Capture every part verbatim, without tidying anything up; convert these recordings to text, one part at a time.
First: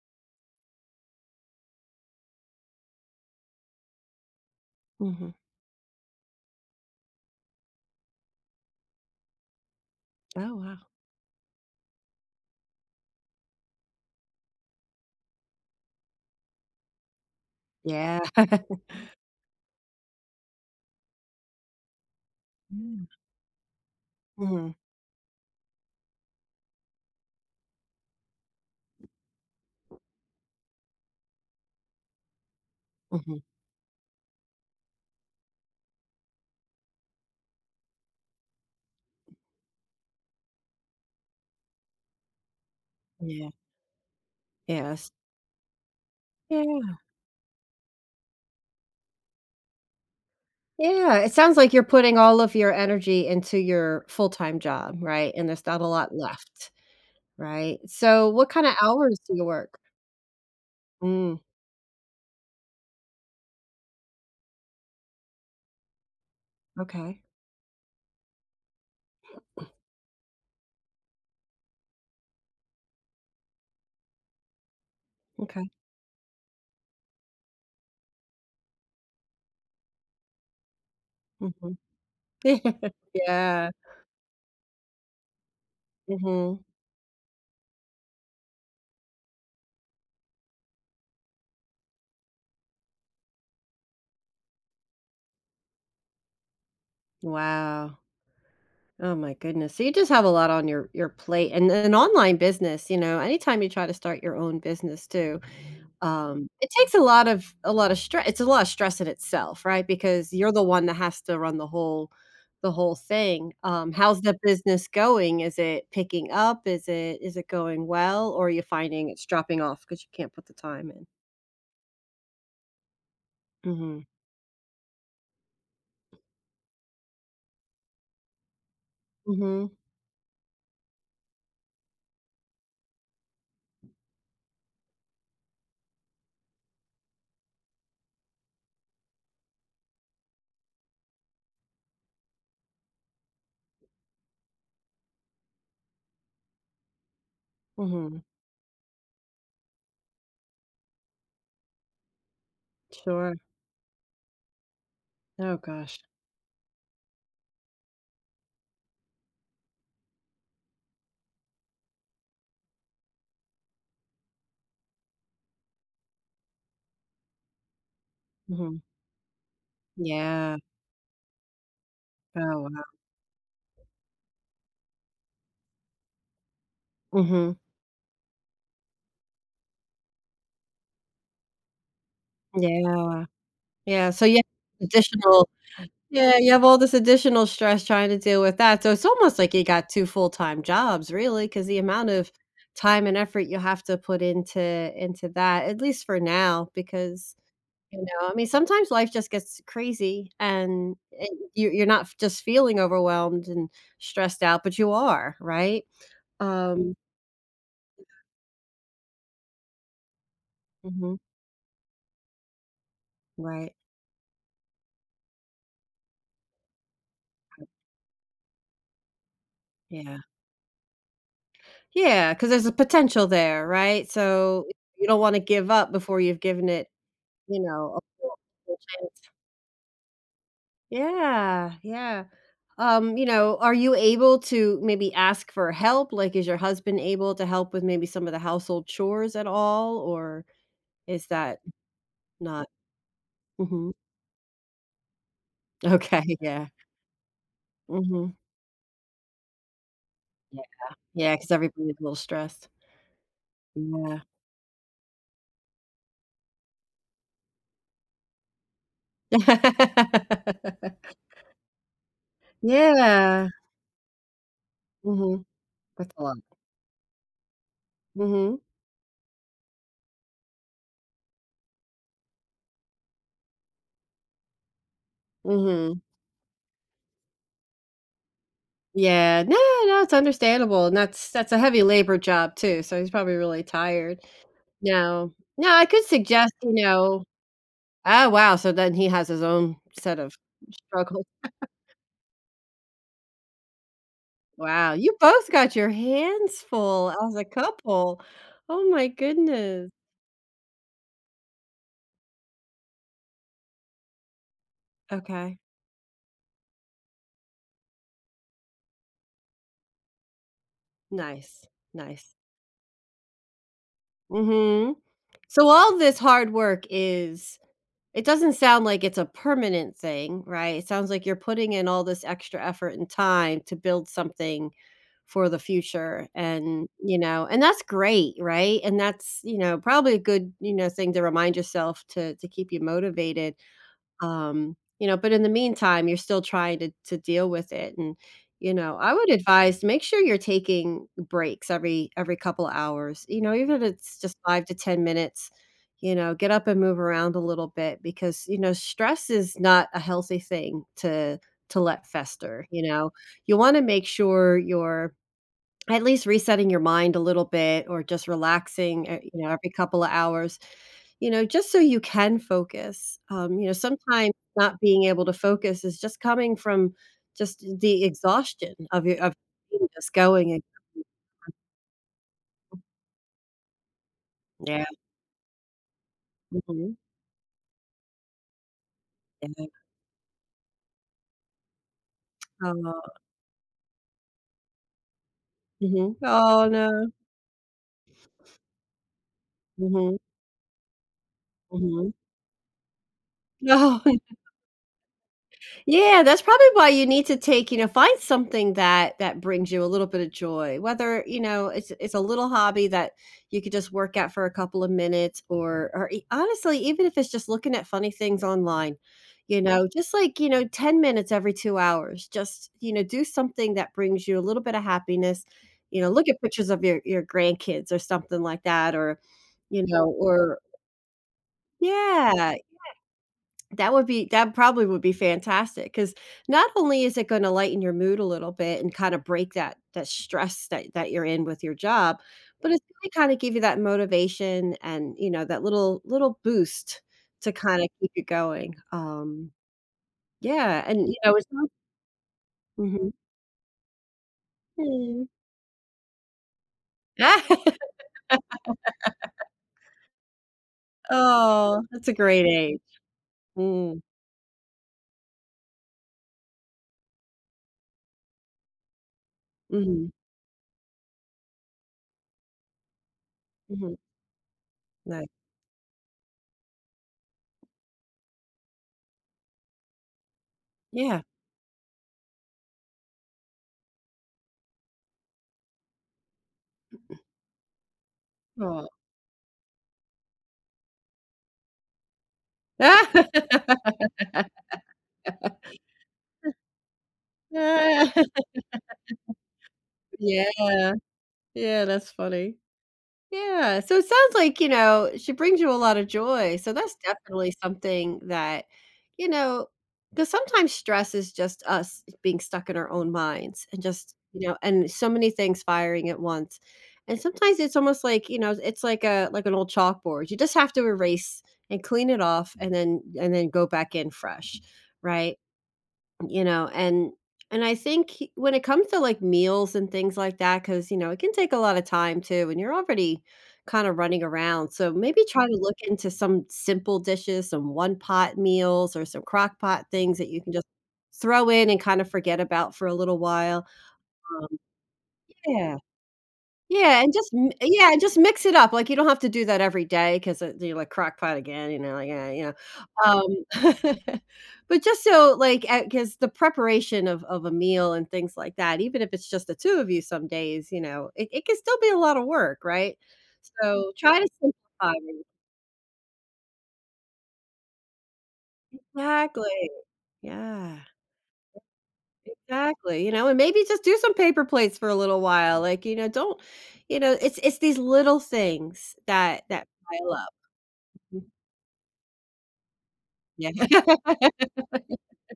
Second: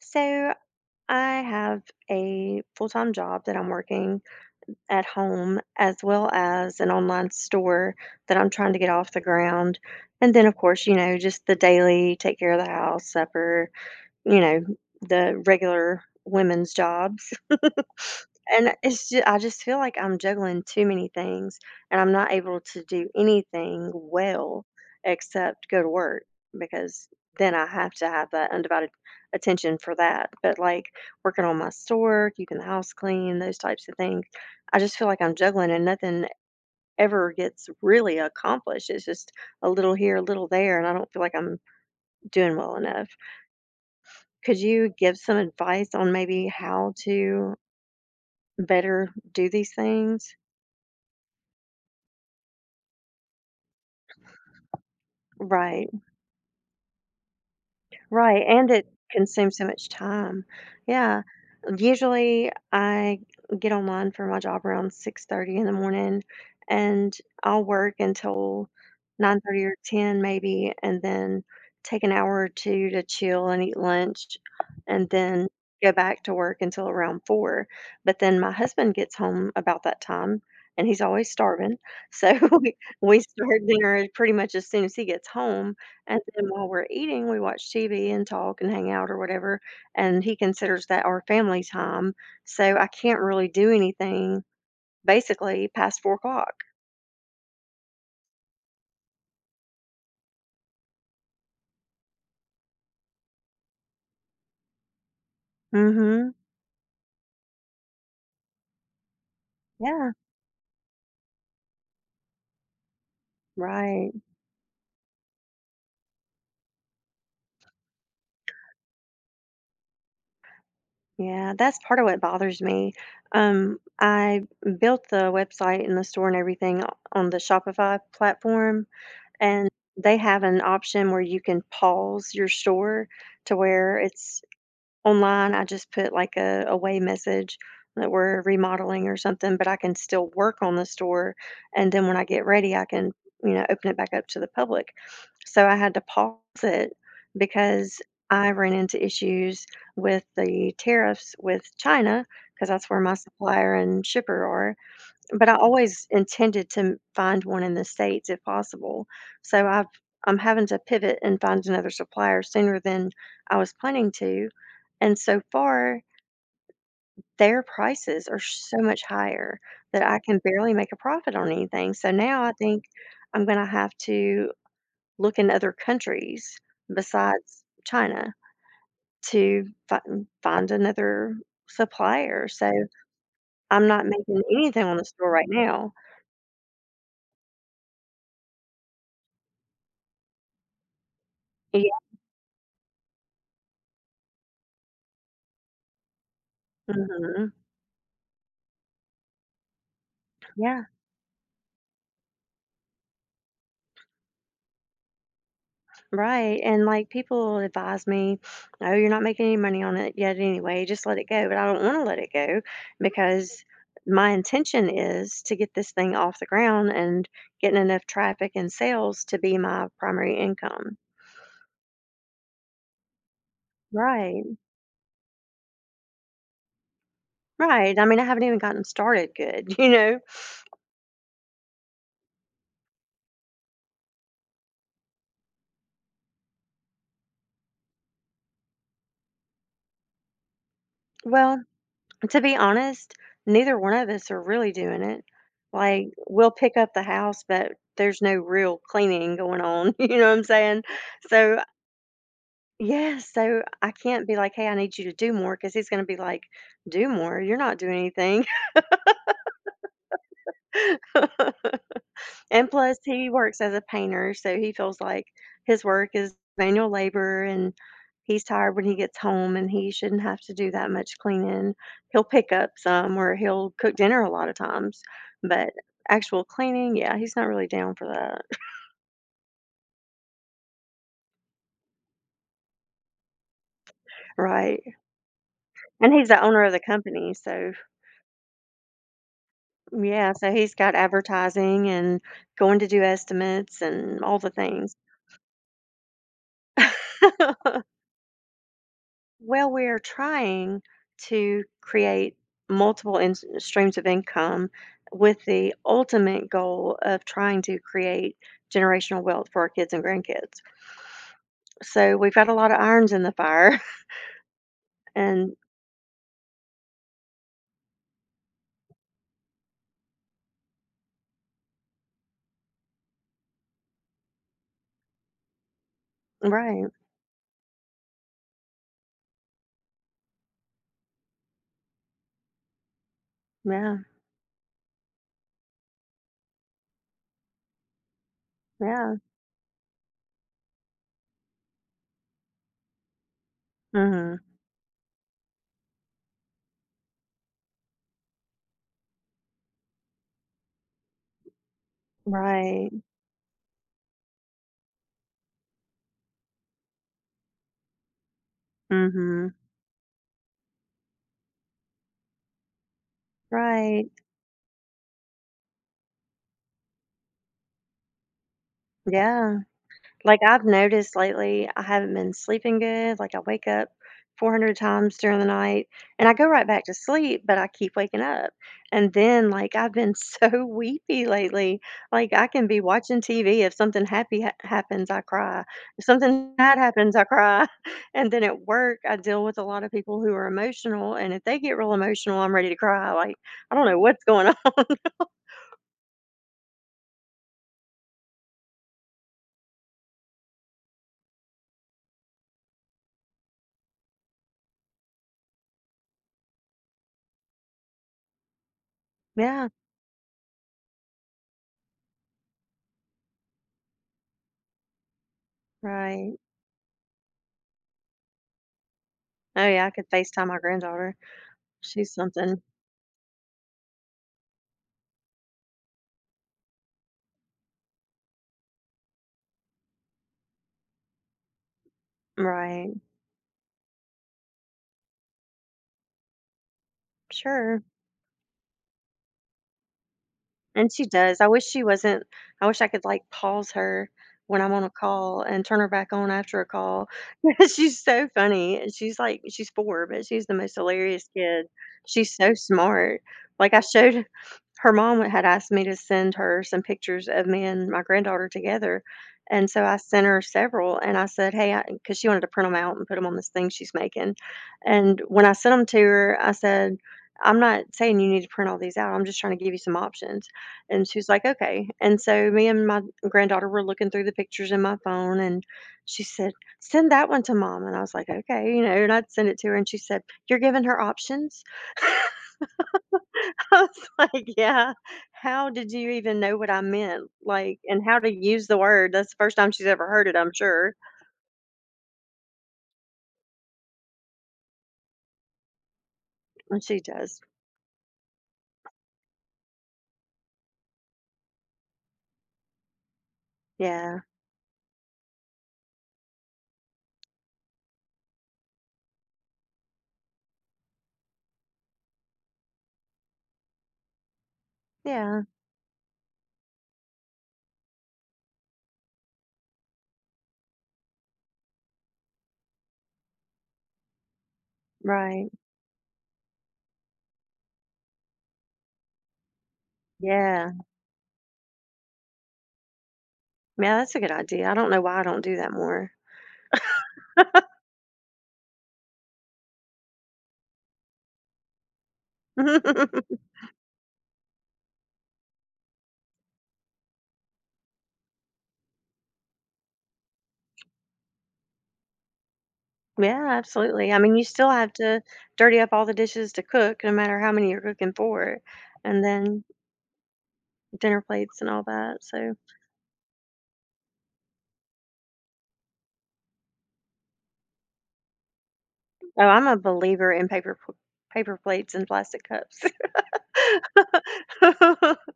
So I have a full time job that I'm working at Mhm. home, as well as an online store that I'm trying to get off the ground. And then, of Oh, wow. course, you know, just the daily take care of the house, supper, you know, the regular women's jobs. Yeah. And it's just, I just feel like I'm juggling too many things and I'm not able to Mm. do anything well Mhm, except go to work because then I have to have that undivided attention for that. But like working on my store, keeping the house clean, mhm. those types of things, I just feel like I'm juggling and nothing ever gets really accomplished. It's just a little here, a little there, and I don't feel like I'm doing well enough. Yeah. Could you Yes. give some advice on maybe how Yeah. to better do these things? Yeah, it sounds like you're putting all of your energy into your full-time job, right? And there's not a Right, lot left, right? So right, what and kinda it hours do you consumes so work? much time. Yeah, Mm, usually I get online for my job around six thirty in the morning, and okay. I'll work until nine thirty or ten maybe, and then take an hour or two to chill and eat lunch, and then Okay. go back to work until around four. But then my husband gets home about that time, and he's always starving, Mhm. so we we start Yeah. dinner pretty much as soon as he gets home. And then Mhm. while we're eating, we watch T V and talk and hang out or whatever, and he considers that our family time. So I can't really do anything basically past four o'clock. Wow. Oh my goodness. So you just have a lot on your your plate and an online business, you know, anytime you try to start your own business too. Mm. Mhm. Um, it takes a lot of a lot of stress. It's a lot of stress in itself, right? Yeah, Because you're the one that has to run the whole the whole thing. Um, right. how's the business going? Is it picking up? Is it is it going well? Or are you finding it's dropping off because you can't put the time in? Yeah, that's part of what bothers me. Um, Mhm. I built the website and the store and everything o- on the Shopify platform, and Mhm. they have an option where you can pause your store to where it's online, I just put like a away message that we're remodeling or something, but I can still work on the store, and then when I get ready, I can, you know, open it back up to the public. So I had to pause it because Mhm. I ran into issues with the tariffs with China, because that's where my Sure. supplier and shipper are. But I Oh gosh. always intended to m find one in the States if possible, so I've I'm having to pivot and find another supplier sooner than I was planning to, and so far, their prices are so Mhm. much higher that I can Yeah. barely make a profit on anything, so Oh, now I think wow. I'm gonna have to look in other countries Mhm. besides China to fin find another supplier, so Yeah. I'm not Yeah. So, yeah, making anything on the store right additional now. Yeah, you have all this additional stress trying to deal with that, so it's almost like you got two full-time jobs really, because the Yeah. amount of time and effort you have to put into into that, at least for now, because, Mhm. you know, I mean, sometimes life just gets crazy Yeah. and and you you're not just feeling overwhelmed and stressed out, but you are, right? Right. And Um like people advise me, oh, you're not making any money on it yet anyway. Just Mhm, let it go. But I don't want to let it go because right, my intention is to get this thing off the ground and getting enough traffic and sales to be my yeah. primary income. Yeah, because there's a potential there, right? Right. So, you don't wanna give up before you've given it, you know, Right. a I mean, I full haven't even full gotten chance. started good, you know? Yeah, yeah. Um, you know, are you able to maybe ask for help? Like, is your husband able to help with maybe some of the household chores at all, or is that Well, to be not? honest, neither Mhm. one of us are really doing it. Like, Okay, we'll yeah. pick up the house, but there's Mhm. no real cleaning going on. You know what I'm Yeah, saying? yeah, because So everybody's a little stressed. yes, so I Yeah. can't be like, "Hey, I need you to do more," because he's gonna be like, "Do more? You're not doing anything." And plus, he Yeah. works as a painter, so he feels like Mhm. his work That's a is lot. manual labor, and he's Mhm, tired when he gets home, and he shouldn't have to do that much cleaning. He'll pick up some, or he'll cook dinner a lot of times, but mhm. actual cleaning, yeah, he's not really down for that. Yeah, no, no, it's understandable, and that's that's a heavy labor job too, so he's probably really tired. Right, No. No, I could and he's the suggest, owner of you the know. company, so Oh, wow, so then he has his own set yeah, of so he's got struggles. advertising and going to do estimates and all the Wow, things. you both got your hands full as a couple. Oh my Well, goodness. we're trying to create multiple in- streams of income with Okay. the ultimate goal of trying to create generational wealth for our kids and grandkids. Nice, So we've nice. got a lot of irons in the fire Mhm. and So all this hard work is It doesn't sound like it's a permanent thing, right? It sounds like you're putting in all this extra effort and time to build something for the future and, right. you know, and that's great, right? And that's, you know, probably a good, you know, thing to remind yourself to to keep you motivated. Yeah. Um, you know, but in the meantime, you're still trying to to deal with it, and, you know, I Yeah. would advise make sure you're taking breaks every every couple of hours, you know, even if it's just Mhm. five to ten minutes, you know, get up and move around a little bit because, you know, stress is not a healthy thing to to let fester, you Right. know? You wanna make sure you're at least resetting your mind a little bit or just relaxing, eh, you know, Mhm. every couple of hours, you know, just so you can focus. Um, you know, Right. sometimes not being able to focus is just coming from just the exhaustion of your of Yeah. being just Like, going and I've noticed lately, I haven't been sleeping good. Like, I wake up four hundred Yeah. times during the night and I go right back to Mhm. sleep, but I keep waking up. And then, Yeah. like, I've been so weepy lately. Like, I can be Oh. watching T V. If something happy ha- happens, I cry. If Mhm. something Oh, bad no. happens, I cry. And then at work, I deal with a lot of Mhm. people who are emotional. And if they get real Mhm. emotional, I'm ready to cry. Like, I don't know No. what's going on. Yeah, that's probably why you need to take, you know, find something that that brings you a little bit of joy. Whether, you know, it's it's a little hobby that you could just work at for a couple of minutes or or e- honestly, even if it's just looking at funny things online, you Yeah, know, just like, you know, ten minutes every two hours, just, you know, do something that brings you a little bit of happiness. You know, look right. at pictures of your your grandkids or something like that or, Oh, you yeah, I know, could FaceTime my or granddaughter. She's yeah, something. that would be that probably would be fantastic because not only is it gonna lighten your mood a little bit and kinda break that that stress that that you're in with your job, but it's Right. gonna kinda give you that motivation and, you know, that little little boost to Sure. kinda keep you going. Um, yeah, And she and, you know, does. it's I wish not she wasn't I wish I could, Mhm. like, pause her when I'm on a Mm. call and turn her back on after a call. She's so funny, and she's, like she's four, but she's the most hilarious kid. Oh, that's a She's great so age. smart. Like, I Mm. showed her mom had asked me to send her some pictures of me and my granddaughter together, and so I Mhm. sent her several, and I said, "Hey," because she wanted to print them out and put them on this thing she's Mhm. making, and Nice. when I sent them to her, I said, "I'm not saying you need to print all these out, I'm just trying to give you some options." And Yeah. she's like, "Okay." And so me and my granddaughter were looking through the pictures in my phone, and she said, "Send that one to mom." And I was like, "Okay," you Aw. know, and I'd send it to her, and she said, "You're giving her options?" I was like, "Yeah. How did you even know what I meant? Like, and how to use the word? That's the first time she's ever heard it, I'm Yeah. sure." Yeah, that's funny. Yeah, so it sounds like, you know, she brings you a lot of joy, so And that's she does. definitely something that, you know because sometimes stress is just us being stuck in our own minds and just, Yeah. you know and so many things firing at once, and sometimes it's almost like, you know, it's like a like an old chalkboard, you just have to erase and clean it off and then and then go back in fresh, right? Yeah. You know, and and I think he- when it comes to like meals and things like that because you know it can take a lot of time too and you're already kind of running around, so maybe try Right. to look into some simple dishes, some one pot meals or some crock pot things that you can just Yeah. throw in and kind of forget about for a little while. Yeah, that's a good Um, idea. I don't know why I don't do that yeah more. yeah, and just m yeah, and just mix it up, like, you don't have to do that every day because you're like crock pot again, you know, like, eh, you know, um, but just so, like, because the preparation of of a meal and things like that, even if it's just the two of you some days, you know, it it can still be a lot of work, right? Yeah, So, absolutely. I try to mean, you still have simplify to it. dirty up all the dishes to cook, no matter how many you're cooking for, and Exactly. then Yeah, dinner plates and all that. So, exactly, you know, and maybe just do some paper plates for a little while, like, you know, don't you know, it's it's these little things oh, that I'm that a pile up. believer in paper pl- Mm, paper plates and plastic cups. yeah.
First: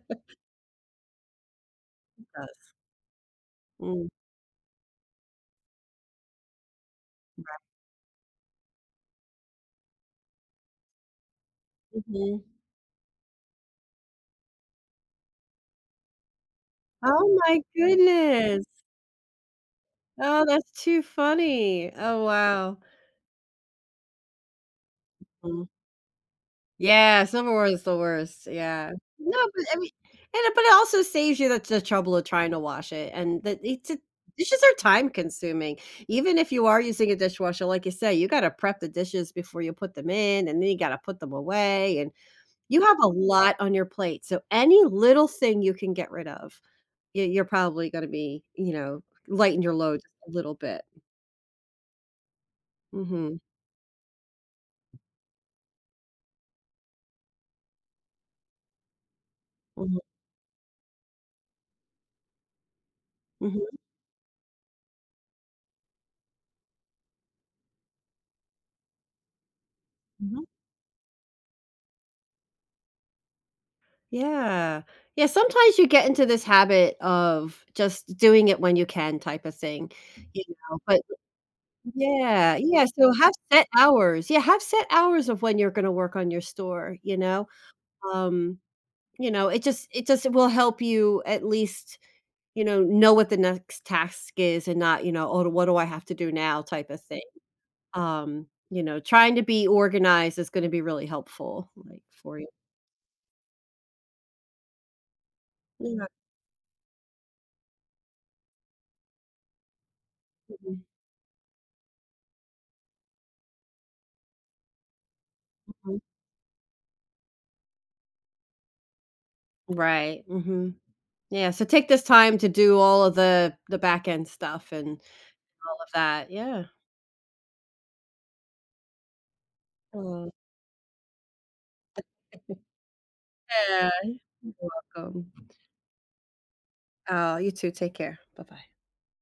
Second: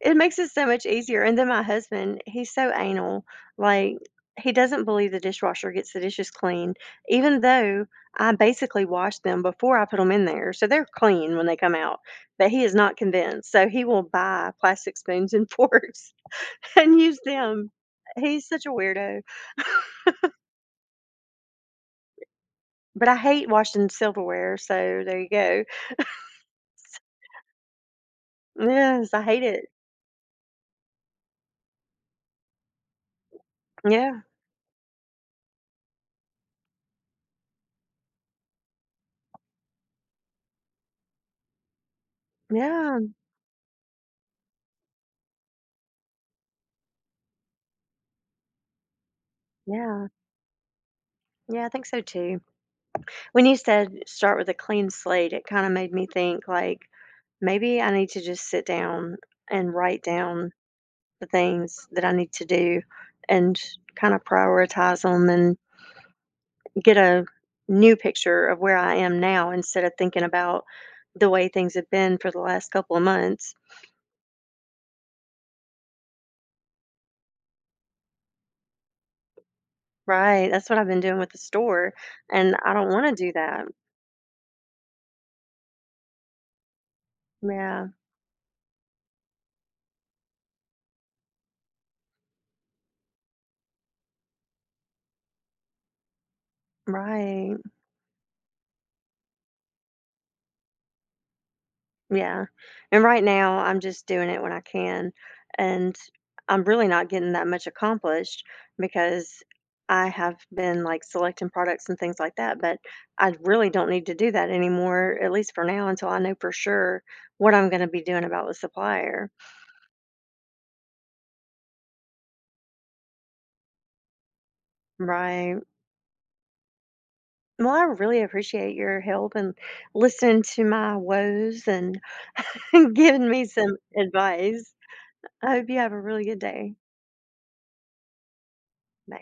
It makes it so much easier, and then my husband, he's so anal, like, Mm, he doesn't believe the dishwasher gets the dishes clean, even though I basically wash them before I put them in there, so they're clean when they come out, mhm. but he is not convinced, so he will buy plastic spoons and forks and use Oh my them. He's goodness. such a weirdo, Oh, that's too funny. Oh, wow. but I hate washing silverware, so there you go. Mm. Yeah, snowboard is the worst, yeah. Yes, I hate No, it. but I mean and but it also saves you the the trouble of trying to wash it, and that it's a Yeah. dishes are time consuming. Even if you are using a dishwasher, like you say, you gotta prep the dishes before you put them in, and then you gotta put them away, and you Yeah, have a lot on your plate, so any little thing you can get rid of. Y You're probably gonna be, you know, lighten your load yeah. just a little bit. Yeah, I think so too. Mhm. When you said start with a clean slate, it kind of made me think like maybe I need to just sit down and Mhm. write down the things that I need to do and Mhm. kind of prioritize them and get a new picture of where I am now instead of thinking Mhm. about the way things have been for the last couple of months. Yeah. Yeah, sometimes you get into this habit of just doing it when you can type of thing, you Right. That's what know, I've been but doing with the store. And Yeah, I yeah, don't want so to do have that. set hours. Yeah, have set hours of when you're gonna work on your store, you know? Yeah. Um, you know, it just it just will help you at least, you know, know what the next task is and not, you know, "Oh, what do I have to do now?" type of thing. Right. Um, you know, trying to be organized is gonna be really helpful, like, for Yeah, you. and right now, I'm just doing it when I can, and Yeah, I'm really not getting that much accomplished because I have been, mhm, like, selecting products and things like that, but I really don't need to do that anymore, at least for now, mhm. until I know for sure what I'm gonna be doing about the supplier. Right, mhm. Yeah, so take this time to do all of the the back end stuff and all Right. of that, yeah. Well, I really appreciate your help and Aw. listening to my woes and giving me some Yeah, you're advice. welcome. I hope you have a really good day. Oh, you too, take care. Bye-bye. Bye.